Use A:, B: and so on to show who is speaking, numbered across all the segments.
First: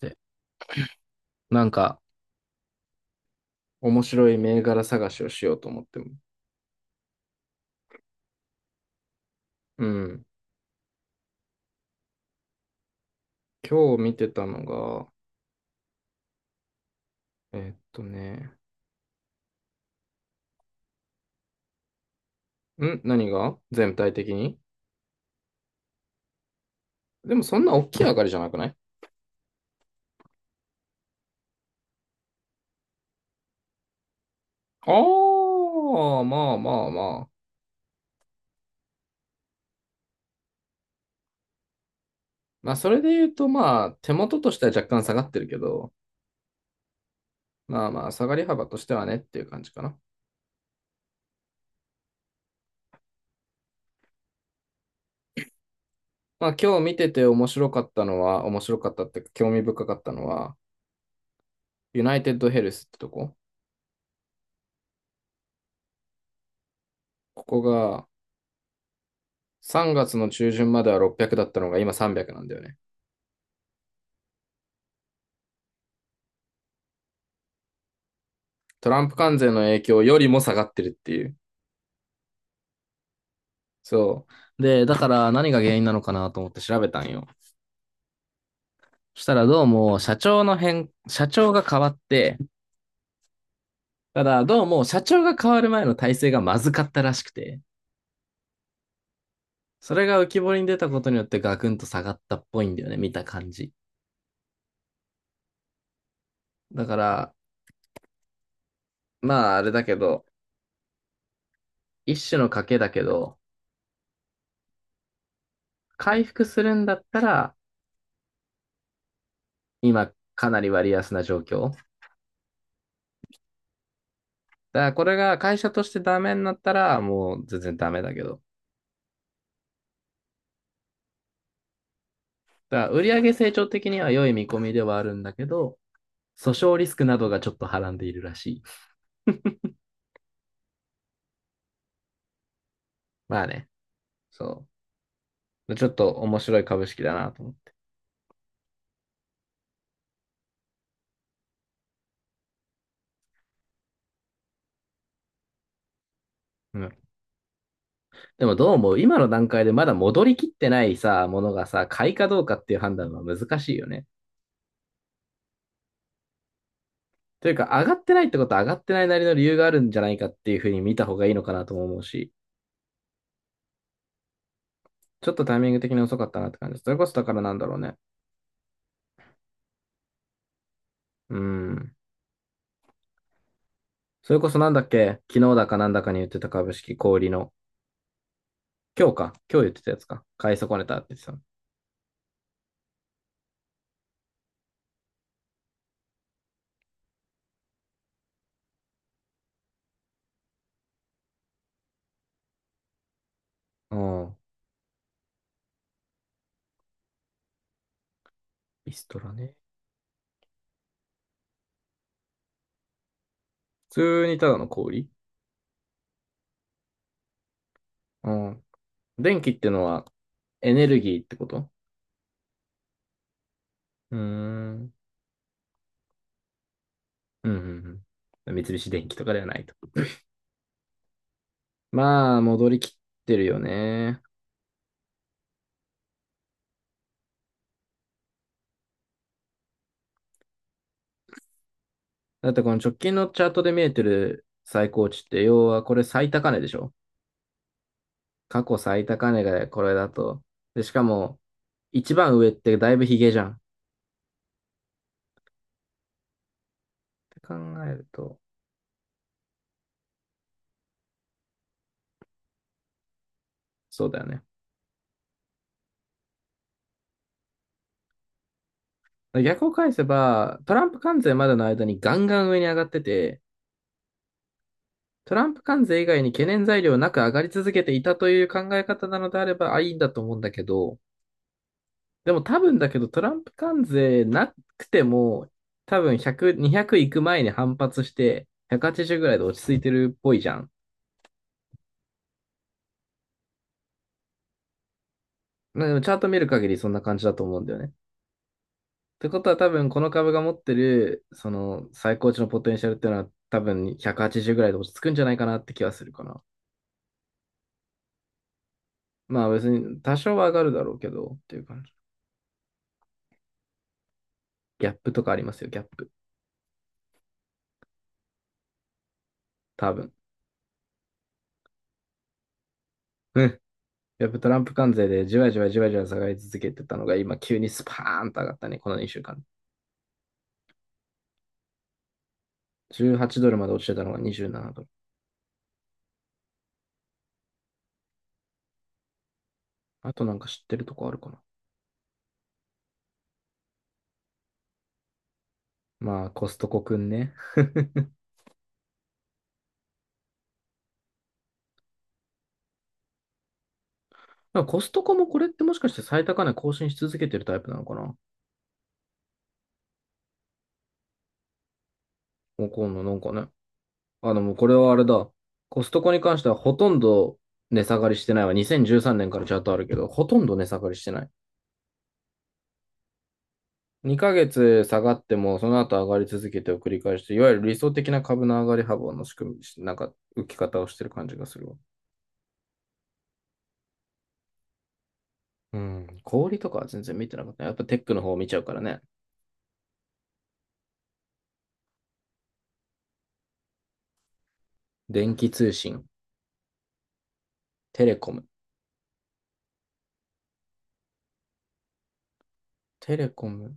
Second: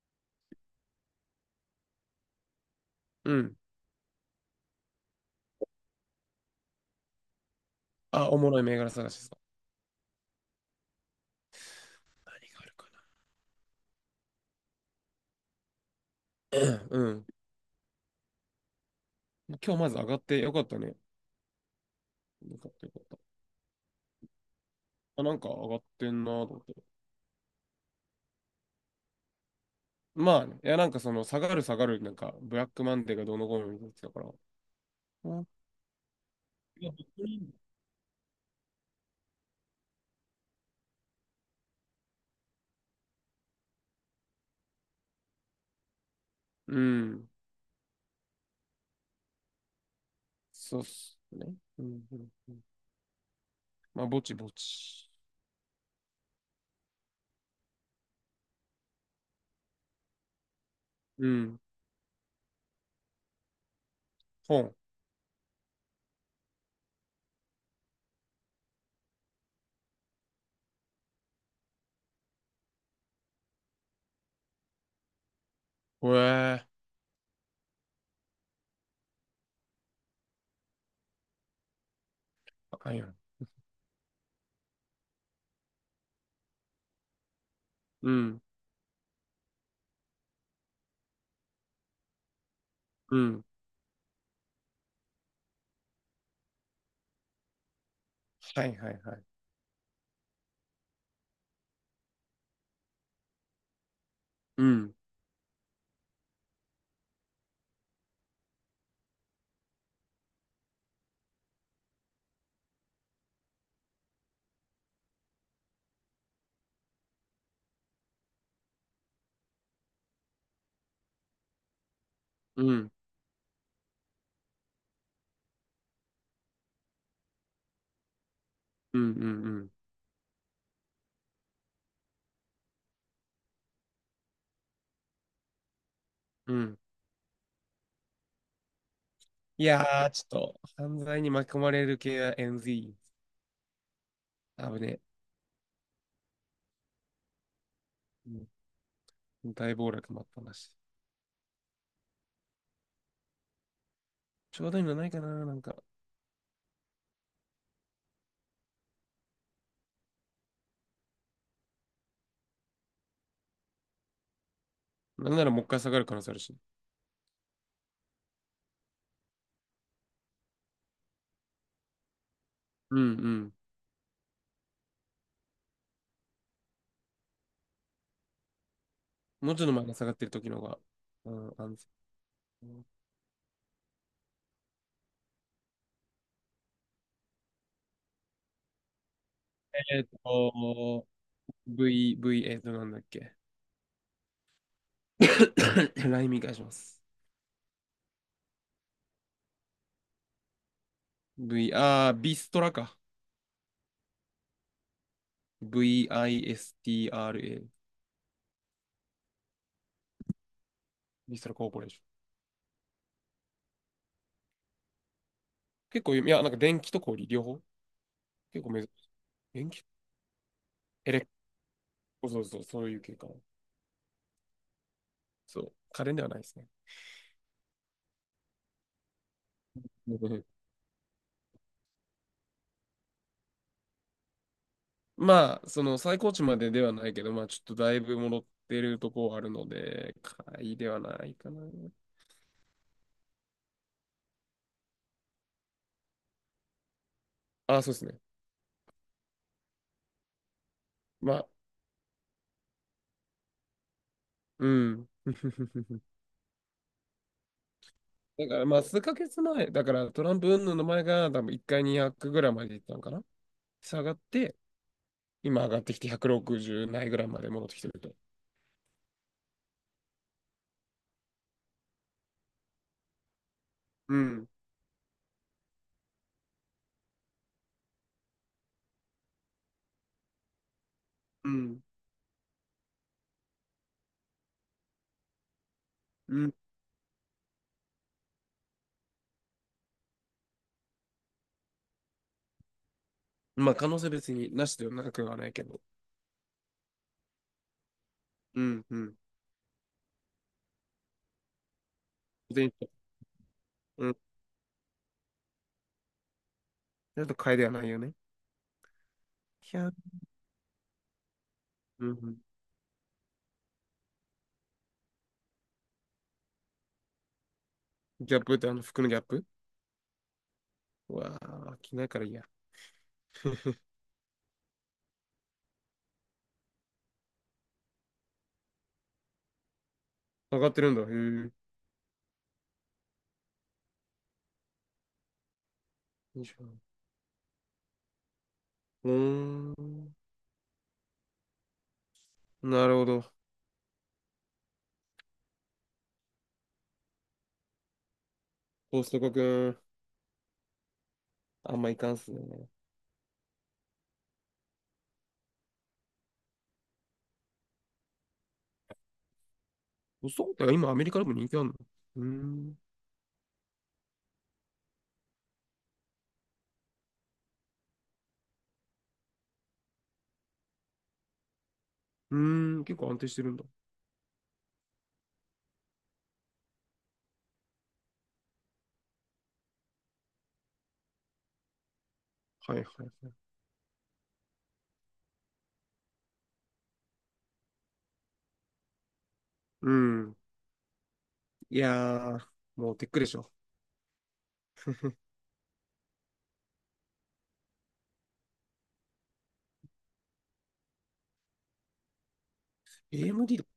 A: て。なんか、
B: うん。
A: 面白い銘柄探しをしようと思っても。
B: あ、おもろい銘柄探しですか。
A: うん。
B: 何があるか
A: 今日見てたのが、
B: な。うん。
A: えーっとね、
B: 今日まず上がってよかったね。よかったよかった。
A: 何が全体的に、
B: あ、なんか上がってんなと思って。
A: でもそんな大きい上がりじゃなくない？
B: まあね、いやなんかその下がる下がる、なんかブラックマンデーがどうのこうのみたいなやつだから。
A: あ
B: あ、
A: あ、まあま
B: い
A: あ
B: や、本当
A: まあ。
B: にいいんだ。
A: まあそれで言うと、まあ手元としては若干下がってるけど、
B: うん。
A: まあまあ下がり幅としてはねっていう感じかな。
B: そうっすね。うん、うん、うん。まあ、ぼちぼち。
A: まあ今日見てて面白かったのは、面白かったっていうか興味深かったのは、
B: うん。
A: ユナイテッドヘルスってとこ。
B: 本。
A: ここが3月の中旬までは600だったのが今300なんだよね。
B: ほえー。
A: トランプ関税の影響よりも下がってるっていう。
B: あよ。
A: そう。で、だから何が原因なのかなと思って調べたんよ。
B: うん。
A: そしたらどうも社長が変わって、
B: うん。
A: ただどうも社長が変わる前の体制がまずかったらしくて、
B: はいはいはい。
A: それが浮き彫りに出たことによってガクンと下がったっぽいんだよね、見た感じ。
B: うん。
A: だから、まああれだけど、一種の賭けだけど、回復するんだったら、今かなり割安な状況。
B: うん。
A: だからこれが会社としてダメになったら、もう全然ダメだけど。
B: うん。うん。うん。
A: だから売上成長的には良い見込みではあるんだけど、訴
B: う
A: 訟
B: ん。
A: リスクなどがちょっとはらんでいるらしい。
B: いやー、ちょっと、犯罪に巻き込まれる系は NZ。
A: まあね、そ
B: あぶねえ。
A: う。ちょっと面白い株式だなと思って。
B: うん。大暴落もあったなし。ちょうどいいのないかな、なんか。
A: うん。でもどうも今の段階でまだ戻りきってないさ、ものがさ、買いかどうかっていう判断は難しいよね。
B: なんならもう一回下がる可能性あるし。
A: というか、上がってないってことは上がってないなりの理由があるんじゃないかっていうふうに見た方がいいのかなとも思うし、
B: うんうん。
A: ちょっとタイミング的に遅かったなって感じです。それこそだからなんだろうね。
B: もうちょっと前に下がってる時の方が、う
A: う
B: ん、安
A: ん。
B: 全。
A: それこそなんだっけ、昨日だかなんだかに言ってた株式小売りの、今日か、今日言ってたや
B: え
A: つ
B: ーっ
A: か、買い損ねたっ
B: と、
A: て言ってた
B: V、なんだっけ。ライミ返します。V、ビストラか。
A: の。うん。
B: VISTRA。
A: ビストラね。
B: ビストラコーポレーション。
A: 普通にただの小売り。
B: 結構有名、いや、なんか電気と氷、両方。
A: う
B: 結
A: ん。
B: 構珍しい。
A: 電気って
B: 電
A: の
B: 気
A: はエネル
B: エ
A: ギーっ
B: レ、
A: てこと？
B: そうそうそう、そういう系かな。
A: うーん。うん、
B: そう。家電ではないですね。
A: うん、うん。三菱電機とかではないと。まあ、戻りきってるよね。
B: まあ、その最高値までではないけど、まあ、ちょっとだいぶ戻ってるとこはあるので、買いではないかな。
A: だってこの直近のチャートで見えてる最高値って、要はこれ最高値でしょ？
B: あ、そうですね。
A: 過去最高値がこれだと。で、しか
B: ま
A: も、
B: あ、
A: 一番上ってだいぶヒゲじゃん。
B: うん。
A: て考えると、
B: だから、まあ、数ヶ月前、だからトランプ云々の前が多分1回200ぐらいまでいったのかな。下
A: そう
B: がっ
A: だよね。
B: て、今上がってきて160ないぐらいまで戻ってきてると。
A: 逆を返せば、トランプ関税までの間にガンガン上に上がってて、
B: うん、
A: トランプ関税以外に懸念材料なく上がり続けていたという考え方なのであれば、あ、いいんだと思うんだけど、
B: うん、
A: でも多分だけど、トランプ関税なくても、多分
B: う
A: 100、
B: ん。
A: 200いく前に反発して、180ぐらいで落ち着いてるっぽいじゃん。
B: まあ、可能性別になしではなくはないけど。
A: なんかチャート見る限りそんな感じだと思うんだよね。
B: うん、うん。
A: てことは多分この株が持ってる、その最高値のポ
B: で、
A: テンシャルっていうのは多分
B: うん。
A: 180ぐらいで落ち着くんじゃないかなって気はするかな。
B: ちょっと買いではないよね。
A: まあ別
B: キャップ。
A: に多少は上がるだろうけどっていう感じ。
B: うんうん。
A: ギャップとかありますよ、ギャップ。
B: ギャップってあの服のギャップ？
A: 多分。
B: うわあ、着ないからいいや。
A: うん。ギャップ、トランプ関税でじわじわじわじわ下がり続けてたのが今急にスパーンと上がったね、この2週間。
B: 上がってるんだ。へぇよ
A: 18ドルまで落ちてたのが27ドル。
B: いしょうー
A: あ
B: ん。
A: となんか知ってるとこあるかな。
B: なるほど。
A: まあコストコくんね。
B: コストコくん。あんまいかんっすね。
A: コストコもこれってもしかして最高値更新し続けてるタイプなのかな？
B: そうだよ。今アメリカでも人気あるの。うー
A: もう
B: ん。
A: 今な、なんかね。あの、もうこれはあれだ。コストコに関してはほとんど値下がりしてないわ。2013年からチャートあるけど、ほとんど値下がりしてない。
B: うーん。結構安定してるんだ。
A: 2ヶ月下がっても、その後上がり続けてを繰り返して、いわゆる理想的な株の上がり幅の仕組み、なんか浮き方をしてる感じがするわ。
B: はいはいはい。
A: うん。小売りとかは全然見てなかった。やっぱテックの方を見ちゃうからね。
B: うん。いやー、もうテックでしょ。
A: 電気通信、テレコム。テレコ
B: AMD だ。
A: ム。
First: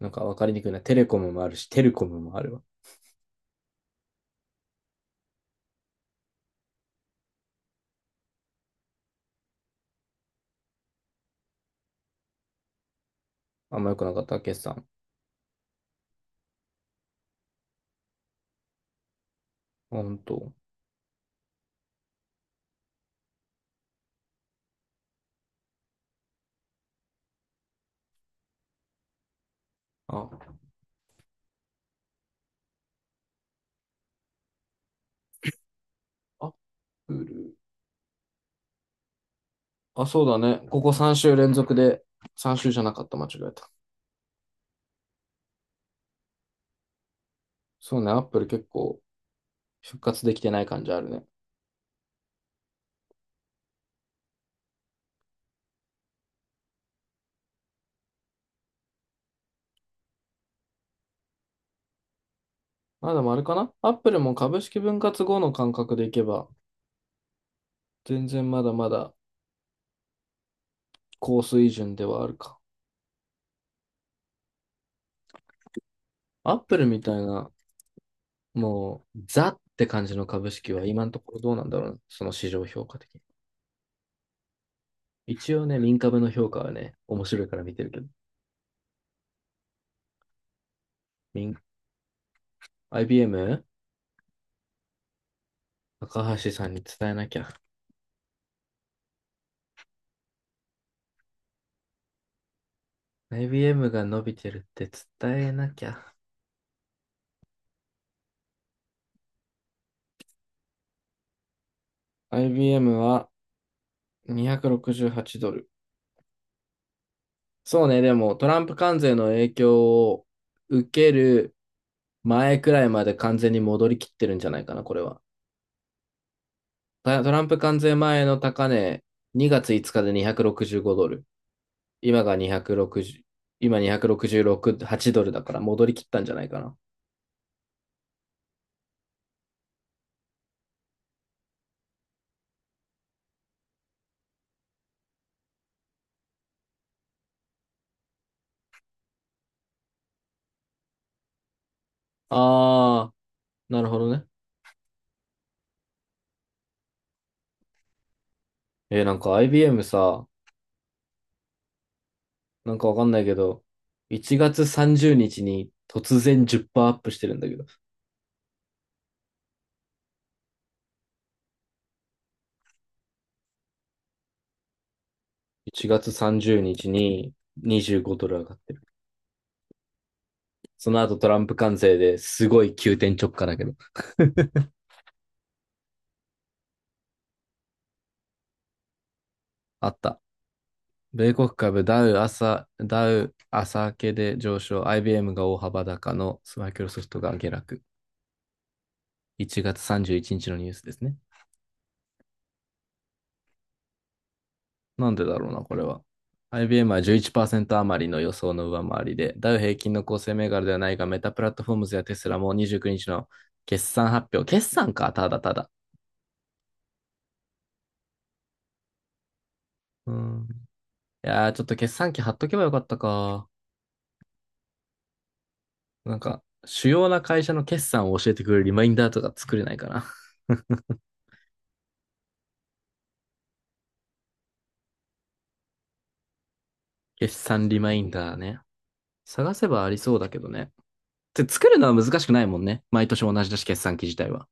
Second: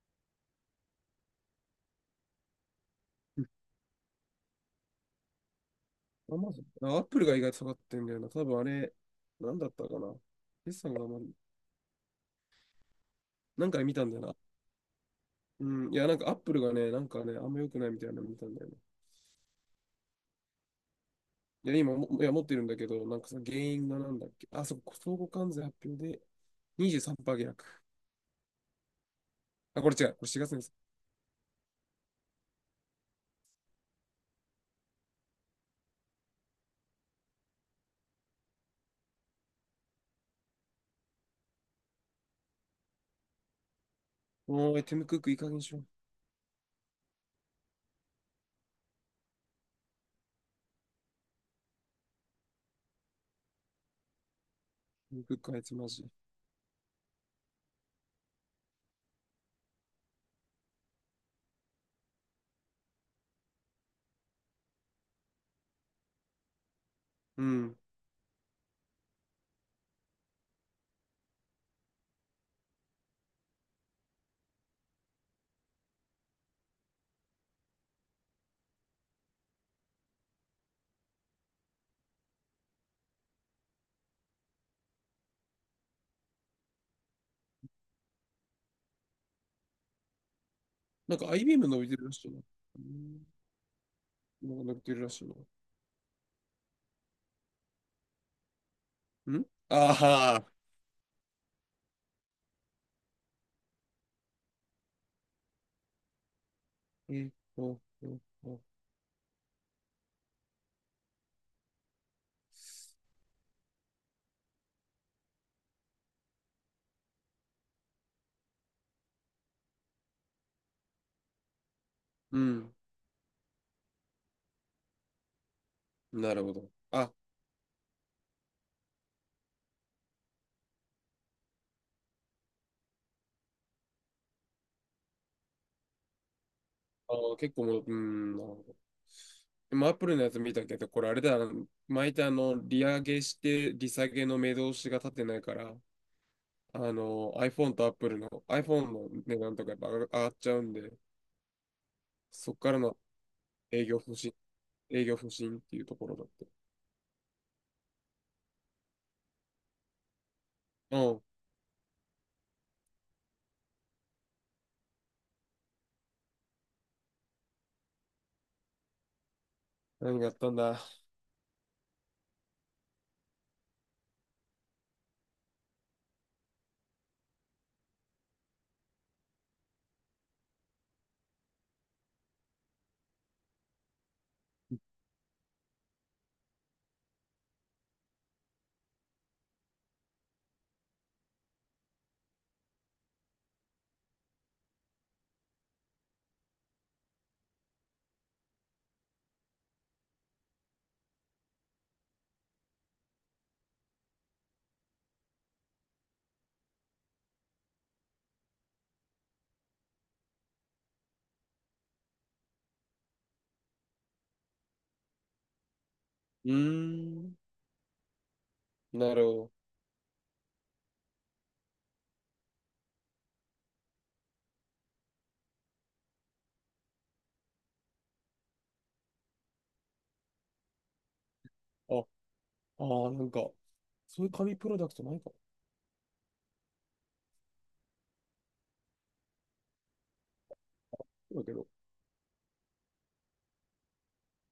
A: なんかわかりにくいな。テレコムもあるし、テレコムもあるわ。
B: アマゾン。あ、アップルが意外と下がってんだよな。多分あれ、なんだったかな。決算があんまり、なん
A: あ
B: か
A: ん
B: で
A: ま
B: 見
A: 良く
B: たん
A: な
B: だ
A: か
B: よ
A: っ
B: な。
A: た、決算。
B: うん。いや、なんかアップルがね、なんかね、あんま良くないみたいなの見たんだよね。
A: あ、本当。
B: いや、今も、いや、持ってるんだけど、なんかその原因がなんだっけ。あ、そう、相互関税発表で23%下落。あ、これ違う。これ4
A: あ、
B: 月です。
A: アップル。あ、そうだね。ここ3週連続で、3週じゃなかった、間違えた。
B: おーい、ティム・クックいい加減にしろ。テ
A: そうね、アップル結構復活できてない感じあるね。
B: ィム・クックあいつマジ。
A: まあでもあれかな、アップルも株式分割後の感覚でいけば、
B: うん。
A: 全然まだまだ高水準ではあるか。アップルみたいな、もう、ザって感じの株式は今のところどうなんだろうね、その市場評価的に。一応ね、民株の評価はね、面白いから見てるけど。
B: なんか
A: 民
B: IBM 伸びてるらしいな。うん。
A: IBM？
B: なんか伸びてるらしい
A: 高橋さんに伝えなきゃ。
B: な。んあは
A: IBM が伸びてるって伝えなきゃ。
B: ー。と、えっと
A: IBM は268ドル。そうね、でもトランプ関税の影響を受ける
B: う
A: 前く
B: ん。
A: らいまで完全に戻りきってるんじゃないかな、これは。
B: なるほど。あ、
A: トランプ関税前の高値、2月5日で265ドル。今が260、今266、8ドルだから戻りきったんじゃないかな。
B: 結構もう、うん、なるほど。今、アップルのやつ見たけど、これあれだな、毎回あの、利上げして、利下げの目通しが立ってないから、あの、iPhone と Apple の iPhone の値段とかやっぱ上がっちゃうんで、そっからの
A: あー、な
B: 営
A: る
B: 業
A: ほど
B: 不
A: ね。
B: 振、営業不振っていうところだって。
A: なんか IBM さ、
B: うん。
A: なんかわかんないけど、1月30日にちに突然10%アップしてるんだけど。
B: 何があったんだ。
A: 1月30日に25ドル上がってる。その後トランプ関税ですごい急転直下だけど、あった。米国株ダウ朝明けで上昇、IBM が大幅高、のマイクロソフトが下落。1月31日のニュースですね。なんでだろうな、これは。IBM は11%余りの予想の上回りで、ダウ平均の構成銘柄ではないが、メタプラットフォームズやテスラも29日の決算発表。決算か、ただただ。
B: うーん。なるほ
A: うん。いやー、ちょっと決算機貼っとけばよかったか。なんか、主要な会社の決算を教えてくれるリマインダーとか作れないかな。
B: ど。あ、ああ、なんか、そういう紙プロダクトないか
A: 決算リマインダーね。探せばありそうだけどね。
B: も。だ
A: で、
B: けど。
A: 作るのは難しくないもんね。毎年同じだし、決算機自体は。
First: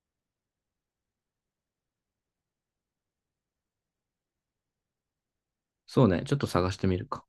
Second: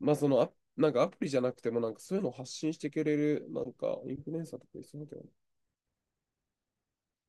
B: まあ、その、あ、なんかアプリじゃなくても、なんかそういうのを発信してくれる、なんか、インフルエンサーとかいそうだけどね
A: そうね、ちょっと探してみるか。